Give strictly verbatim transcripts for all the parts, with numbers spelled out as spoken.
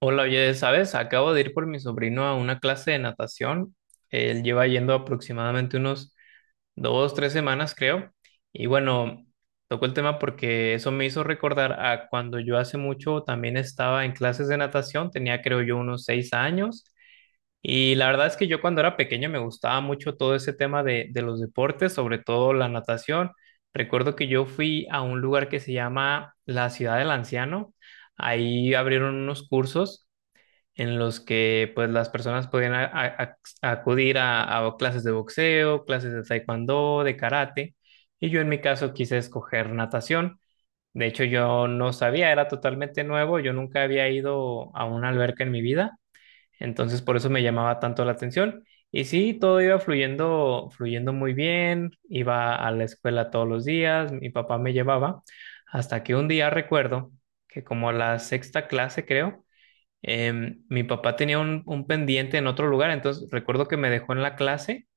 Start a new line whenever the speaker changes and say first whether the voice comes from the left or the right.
right: Hola, oye, ¿sabes? Acabo de ir por mi sobrino a una clase de natación. Él lleva yendo aproximadamente unos dos, tres semanas, creo. Y bueno, tocó el tema porque eso me hizo recordar a cuando yo hace mucho también estaba en clases de natación. Tenía, creo yo, unos seis años. Y la verdad es que yo cuando era pequeño me gustaba mucho todo ese tema de, de los deportes, sobre todo la natación. Recuerdo que yo fui a un lugar que se llama la Ciudad del Anciano. Ahí abrieron unos cursos en los que pues las personas podían a- a- a- acudir a, a clases de boxeo, clases de taekwondo, de karate, y yo en mi caso quise escoger natación. De hecho, yo no sabía, era totalmente nuevo, yo nunca había ido a una alberca en mi vida, entonces por eso me llamaba tanto la atención. Y sí, todo iba fluyendo, fluyendo muy bien, iba a la escuela todos los días, mi papá me llevaba, hasta que un día recuerdo que como la sexta clase, creo, Em, mi papá tenía un, un pendiente en otro lugar, entonces recuerdo que me dejó en la clase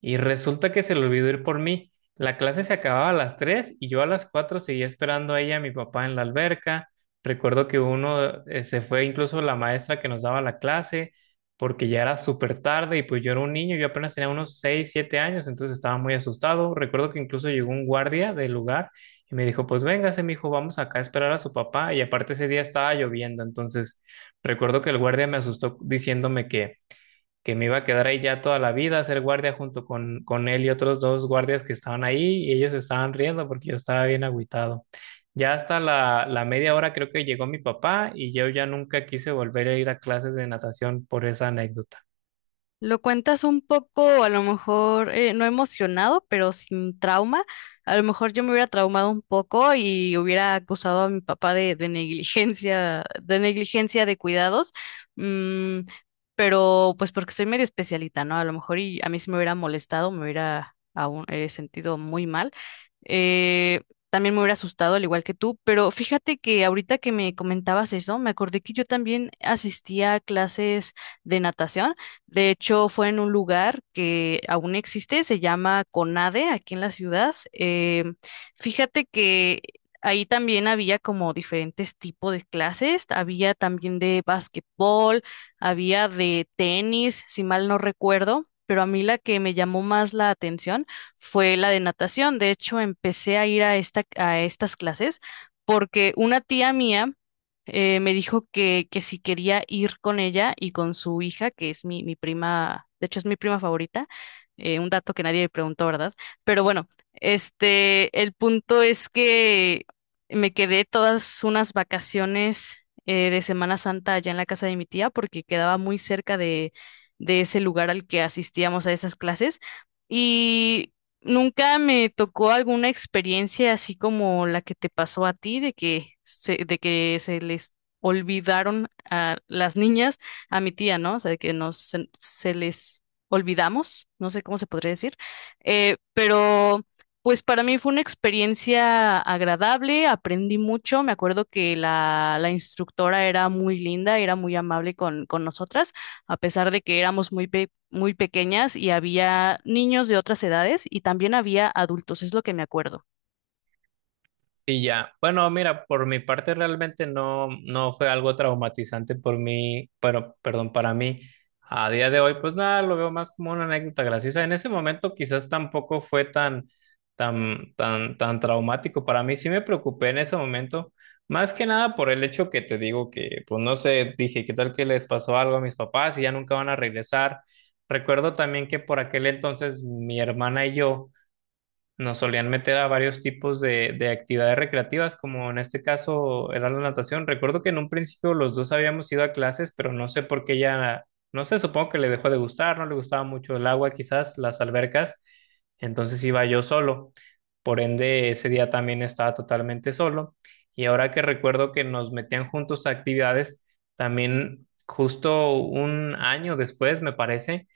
right: y resulta que se le olvidó ir por mí. La clase se acababa a las tres y yo a las cuatro seguía esperando a ella y a mi papá en la alberca. Recuerdo que uno eh, se fue incluso la maestra que nos daba la clase porque ya era súper tarde y pues yo era un niño, yo apenas tenía unos seis siete años, entonces estaba muy asustado. Recuerdo que incluso llegó un guardia del lugar y me dijo, pues véngase, mijo, vamos acá a esperar a su papá. Y aparte ese día estaba lloviendo, entonces recuerdo que el guardia me asustó diciéndome que que me iba a quedar ahí ya toda la vida a ser guardia junto con, con él y otros dos guardias que estaban ahí y ellos estaban riendo porque yo estaba bien agüitado. Ya hasta la, la media hora creo que llegó mi papá y yo ya nunca quise volver a ir a clases de natación por esa anécdota.
left: Lo cuentas un poco, a lo mejor, eh, no emocionado, pero sin trauma. A lo mejor yo me hubiera traumado un poco y hubiera acusado a mi papá de, de negligencia, de negligencia de cuidados. Mm, pero pues porque soy medio especialita, ¿no? A lo mejor y a mí sí me hubiera molestado, me hubiera aún, eh, sentido muy mal. Eh, También me hubiera asustado, al igual que tú, pero fíjate que ahorita que me comentabas eso, me acordé que yo también asistía a clases de natación. De hecho, fue en un lugar que aún existe, se llama CONADE, aquí en la ciudad. Eh, fíjate que ahí también había como diferentes tipos de clases, había también de básquetbol, había de tenis, si mal no recuerdo. Pero a mí la que me llamó más la atención fue la de natación. De hecho, empecé a ir a esta, a estas clases porque una tía mía eh, me dijo que, que si quería ir con ella y con su hija, que es mi, mi prima, de hecho es mi prima favorita, eh, un dato que nadie me preguntó, ¿verdad? Pero bueno, este, el punto es que me quedé todas unas vacaciones eh, de Semana Santa allá en la casa de mi tía porque quedaba muy cerca de, de ese lugar al que asistíamos a esas clases. Y nunca me tocó alguna experiencia así como la que te pasó a ti, de que se, de que se les olvidaron a las niñas, a mi tía, ¿no? O sea, de que nos, se, se les olvidamos, no sé cómo se podría decir, eh, pero pues para mí fue una experiencia agradable, aprendí mucho, me acuerdo que la, la instructora era muy linda, era muy amable con, con nosotras, a pesar de que éramos muy, pe- muy pequeñas y había niños de otras edades y también había adultos, es lo que me acuerdo.
right: Sí, ya. Bueno, mira, por mi parte realmente no, no fue algo traumatizante por mí, pero, perdón, para mí. A día de hoy, pues nada, lo veo más como una anécdota graciosa. En ese momento quizás tampoco fue tan, tan, tan, tan traumático para mí. Sí me preocupé en ese momento, más que nada por el hecho que te digo que, pues no sé, dije, ¿qué tal que les pasó algo a mis papás y ya nunca van a regresar? Recuerdo también que por aquel entonces mi hermana y yo nos solían meter a varios tipos de, de actividades recreativas, como en este caso era la natación. Recuerdo que en un principio los dos habíamos ido a clases, pero no sé por qué ella no sé, supongo que le dejó de gustar, no le gustaba mucho el agua, quizás las albercas, entonces iba yo solo. Por ende, ese día también estaba totalmente solo. Y ahora que recuerdo que nos metían juntos a actividades, también justo un año después, me parece,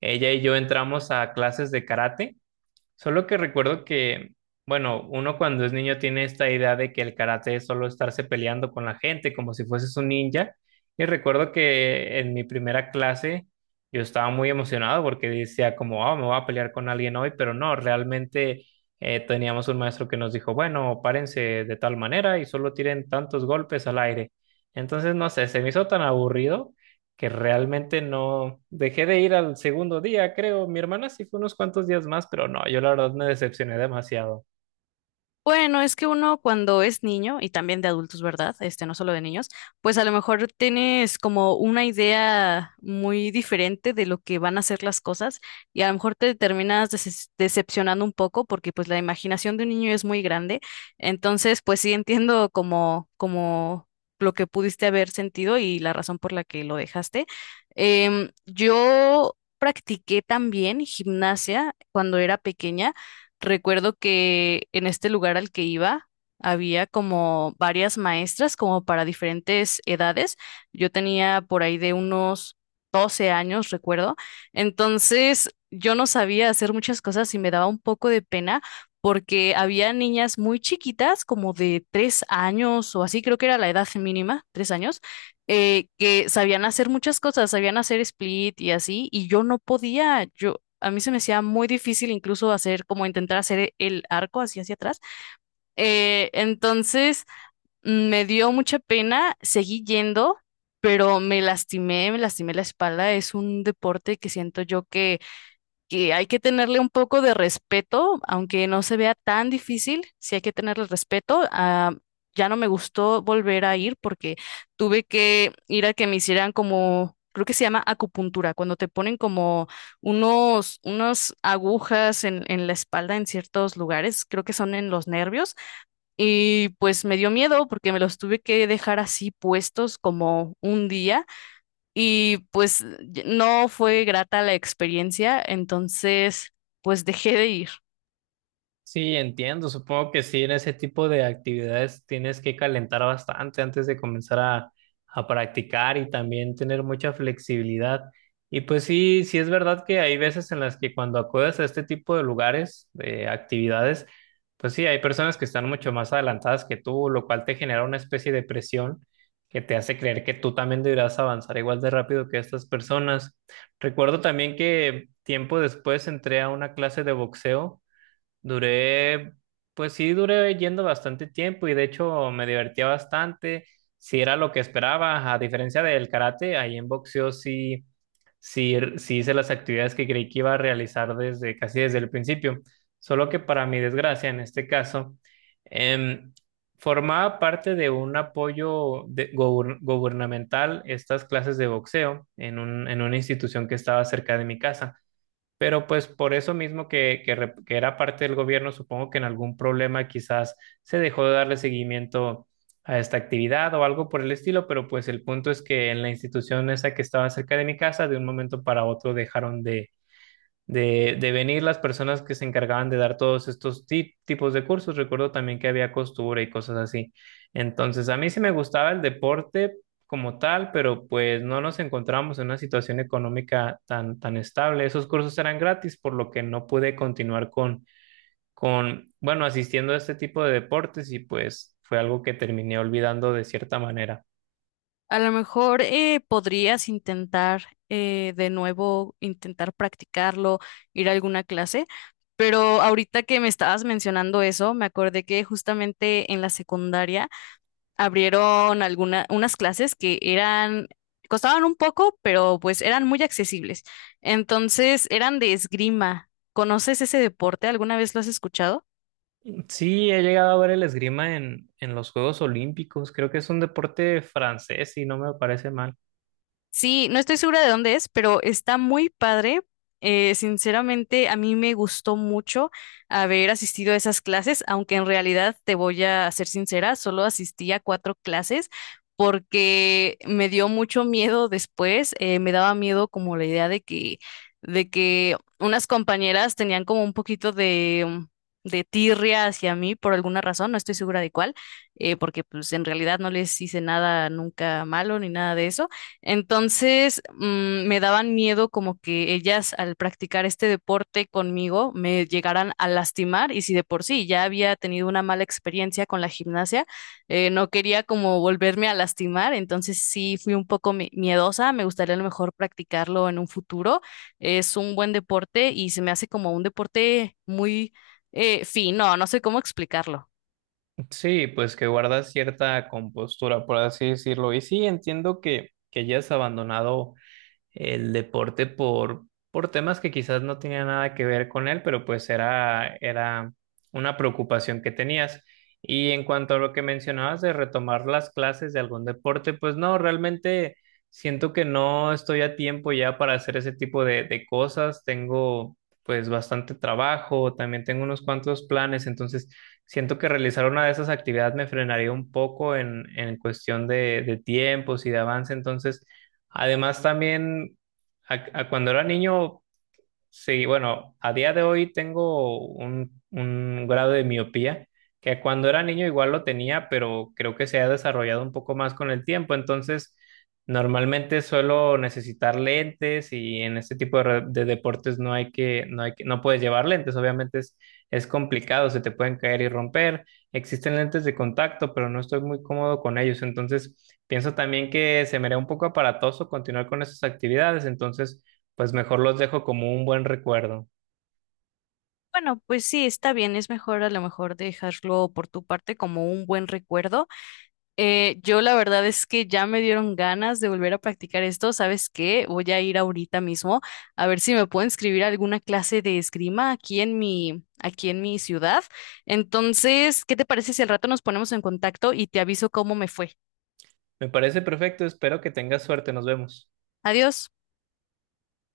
right: ella y yo entramos a clases de karate Solo que recuerdo que, bueno, uno cuando es niño tiene esta idea de que el karate es solo estarse peleando con la gente, como si fueses un ninja. Y recuerdo que en mi primera clase yo estaba muy emocionado porque decía como, ah, me voy a pelear con alguien hoy, pero no, realmente eh, teníamos un maestro que nos dijo, bueno, párense de tal manera y solo tiren tantos golpes al aire. Entonces, no sé, se me hizo tan aburrido que realmente no dejé de ir al segundo día, creo. Mi hermana sí fue unos cuantos días más, pero no, yo la verdad me decepcioné demasiado.
left: Bueno, es que uno cuando es niño, y también de adultos, ¿verdad? Este, no solo de niños, pues a lo mejor tienes como una idea muy diferente de lo que van a ser las cosas y a lo mejor te terminas deces- decepcionando un poco porque pues la imaginación de un niño es muy grande. Entonces, pues sí entiendo como, como lo que pudiste haber sentido y la razón por la que lo dejaste. Em, yo practiqué también gimnasia cuando era pequeña. Recuerdo que en este lugar al que iba había como varias maestras como para diferentes edades. Yo tenía por ahí de unos doce años, recuerdo. Entonces yo no sabía hacer muchas cosas y me daba un poco de pena porque había niñas muy chiquitas, como de tres años o así, creo que era la edad mínima, tres años, eh, que sabían hacer muchas cosas, sabían hacer split y así, y yo no podía, yo a mí se me hacía muy difícil incluso hacer, como intentar hacer el arco así hacia atrás. Eh, entonces mm, me dio mucha pena, seguí yendo, pero me lastimé, me lastimé la espalda. Es un deporte que siento yo que que hay que tenerle un poco de respeto, aunque no se vea tan difícil, sí hay que tenerle respeto. Ah, ya no me gustó volver a ir porque tuve que ir a que me hicieran como, creo que se llama acupuntura, cuando te ponen como unos, unas agujas en, en la espalda en ciertos lugares, creo que son en los nervios, y pues me dio miedo porque me los tuve que dejar así puestos como un día. Y pues no fue grata la experiencia, entonces pues dejé de ir.
right: Sí, entiendo. Supongo que sí, en ese tipo de actividades tienes que calentar bastante antes de comenzar a, a practicar y también tener mucha flexibilidad. Y pues sí, sí es verdad que hay veces en las que cuando acudes a este tipo de lugares, de actividades, pues sí, hay personas que están mucho más adelantadas que tú, lo cual te genera una especie de presión que te hace creer que tú también deberás avanzar igual de rápido que estas personas. Recuerdo también que tiempo después entré a una clase de boxeo Duré, pues sí, duré yendo bastante tiempo y de hecho me divertía bastante. Si era lo que esperaba, a diferencia del karate, ahí en boxeo sí, sí, sí hice las actividades que creí que iba a realizar desde casi desde el principio. Solo que para mi desgracia, en este caso, em, formaba parte de un apoyo de- gober- gubernamental estas clases de boxeo en un- en una institución que estaba cerca de mi casa. Pero pues por eso mismo que, que, re- que era parte del gobierno, supongo que en algún problema quizás se dejó de darle seguimiento a esta actividad o algo por el estilo, pero pues el punto es que en la institución esa que estaba cerca de mi casa, de un momento para otro dejaron de de, de venir las personas que se encargaban de dar todos estos ti- tipos de cursos. Recuerdo también que había costura y cosas así. Entonces, a mí sí me gustaba el deporte como tal, pero pues no nos encontramos en una situación económica tan, tan estable. Esos cursos eran gratis, por lo que no pude continuar con, con, bueno, asistiendo a este tipo de deportes y pues fue algo que terminé olvidando de cierta manera.
left: A lo mejor eh, podrías intentar eh, de nuevo, intentar practicarlo, ir a alguna clase, pero ahorita que me estabas mencionando eso, me acordé que justamente en la secundaria abrieron algunas unas clases que eran, costaban un poco, pero pues eran muy accesibles. Entonces eran de esgrima. ¿Conoces ese deporte? ¿Alguna vez lo has escuchado?
right: Sí, he llegado a ver el esgrima en, en los Juegos Olímpicos. Creo que es un deporte francés y no me parece mal.
left: Sí, no estoy segura de dónde es, pero está muy padre. Eh, sinceramente, a mí me gustó mucho haber asistido a esas clases, aunque en realidad te voy a ser sincera, solo asistí a cuatro clases porque me dio mucho miedo después. eh, me daba miedo como la idea de que, de que unas compañeras tenían como un poquito de, mm, de tirria hacia mí por alguna razón, no estoy segura de cuál, eh, porque pues en realidad no les hice nada nunca malo ni nada de eso entonces, mm, me daban miedo como que ellas al practicar este deporte conmigo me llegaran a lastimar y si de por sí ya había tenido una mala experiencia con la gimnasia, eh, no quería como volverme a lastimar, entonces sí fui un poco mi- miedosa, me gustaría a lo mejor practicarlo en un futuro. Es un buen deporte y se me hace como un deporte muy eh, fino, no sé cómo explicarlo.
right: Sí, pues que guardas cierta compostura, por así decirlo. Y sí, entiendo que, que ya has abandonado el deporte por, por temas que quizás no tenían nada que ver con él, pero pues era, era una preocupación que tenías. Y en cuanto a lo que mencionabas de retomar las clases de algún deporte, pues no, realmente siento que no estoy a tiempo ya para hacer ese tipo de, de cosas. Tengo pues bastante trabajo, también tengo unos cuantos planes, entonces siento que realizar una de esas actividades me frenaría un poco en, en cuestión de, de tiempos y de avance, entonces... Además, también a, a cuando era niño Sí, bueno, a día de hoy tengo un, un grado de miopía que cuando era niño igual lo tenía, pero creo que se ha desarrollado un poco más con el tiempo. Entonces, normalmente suelo necesitar lentes y en este tipo de, re- de deportes no hay que, no hay que, no puedes llevar lentes. Obviamente es, es complicado, se te pueden caer y romper. Existen lentes de contacto, pero no estoy muy cómodo con ellos. Entonces, pienso también que se me haría un poco aparatoso continuar con esas actividades. Entonces, pues mejor los dejo como un buen recuerdo.
left: Bueno, pues sí, está bien, es mejor a lo mejor dejarlo por tu parte como un buen recuerdo. Eh, yo la verdad es que ya me dieron ganas de volver a practicar esto. ¿Sabes qué? Voy a ir ahorita mismo a ver si me puedo inscribir a alguna clase de esgrima aquí en mi, aquí en mi ciudad. Entonces, ¿qué te parece si al rato nos ponemos en contacto y te aviso cómo me fue?
right: Me parece perfecto, espero que tengas suerte, nos vemos.
left: Adiós.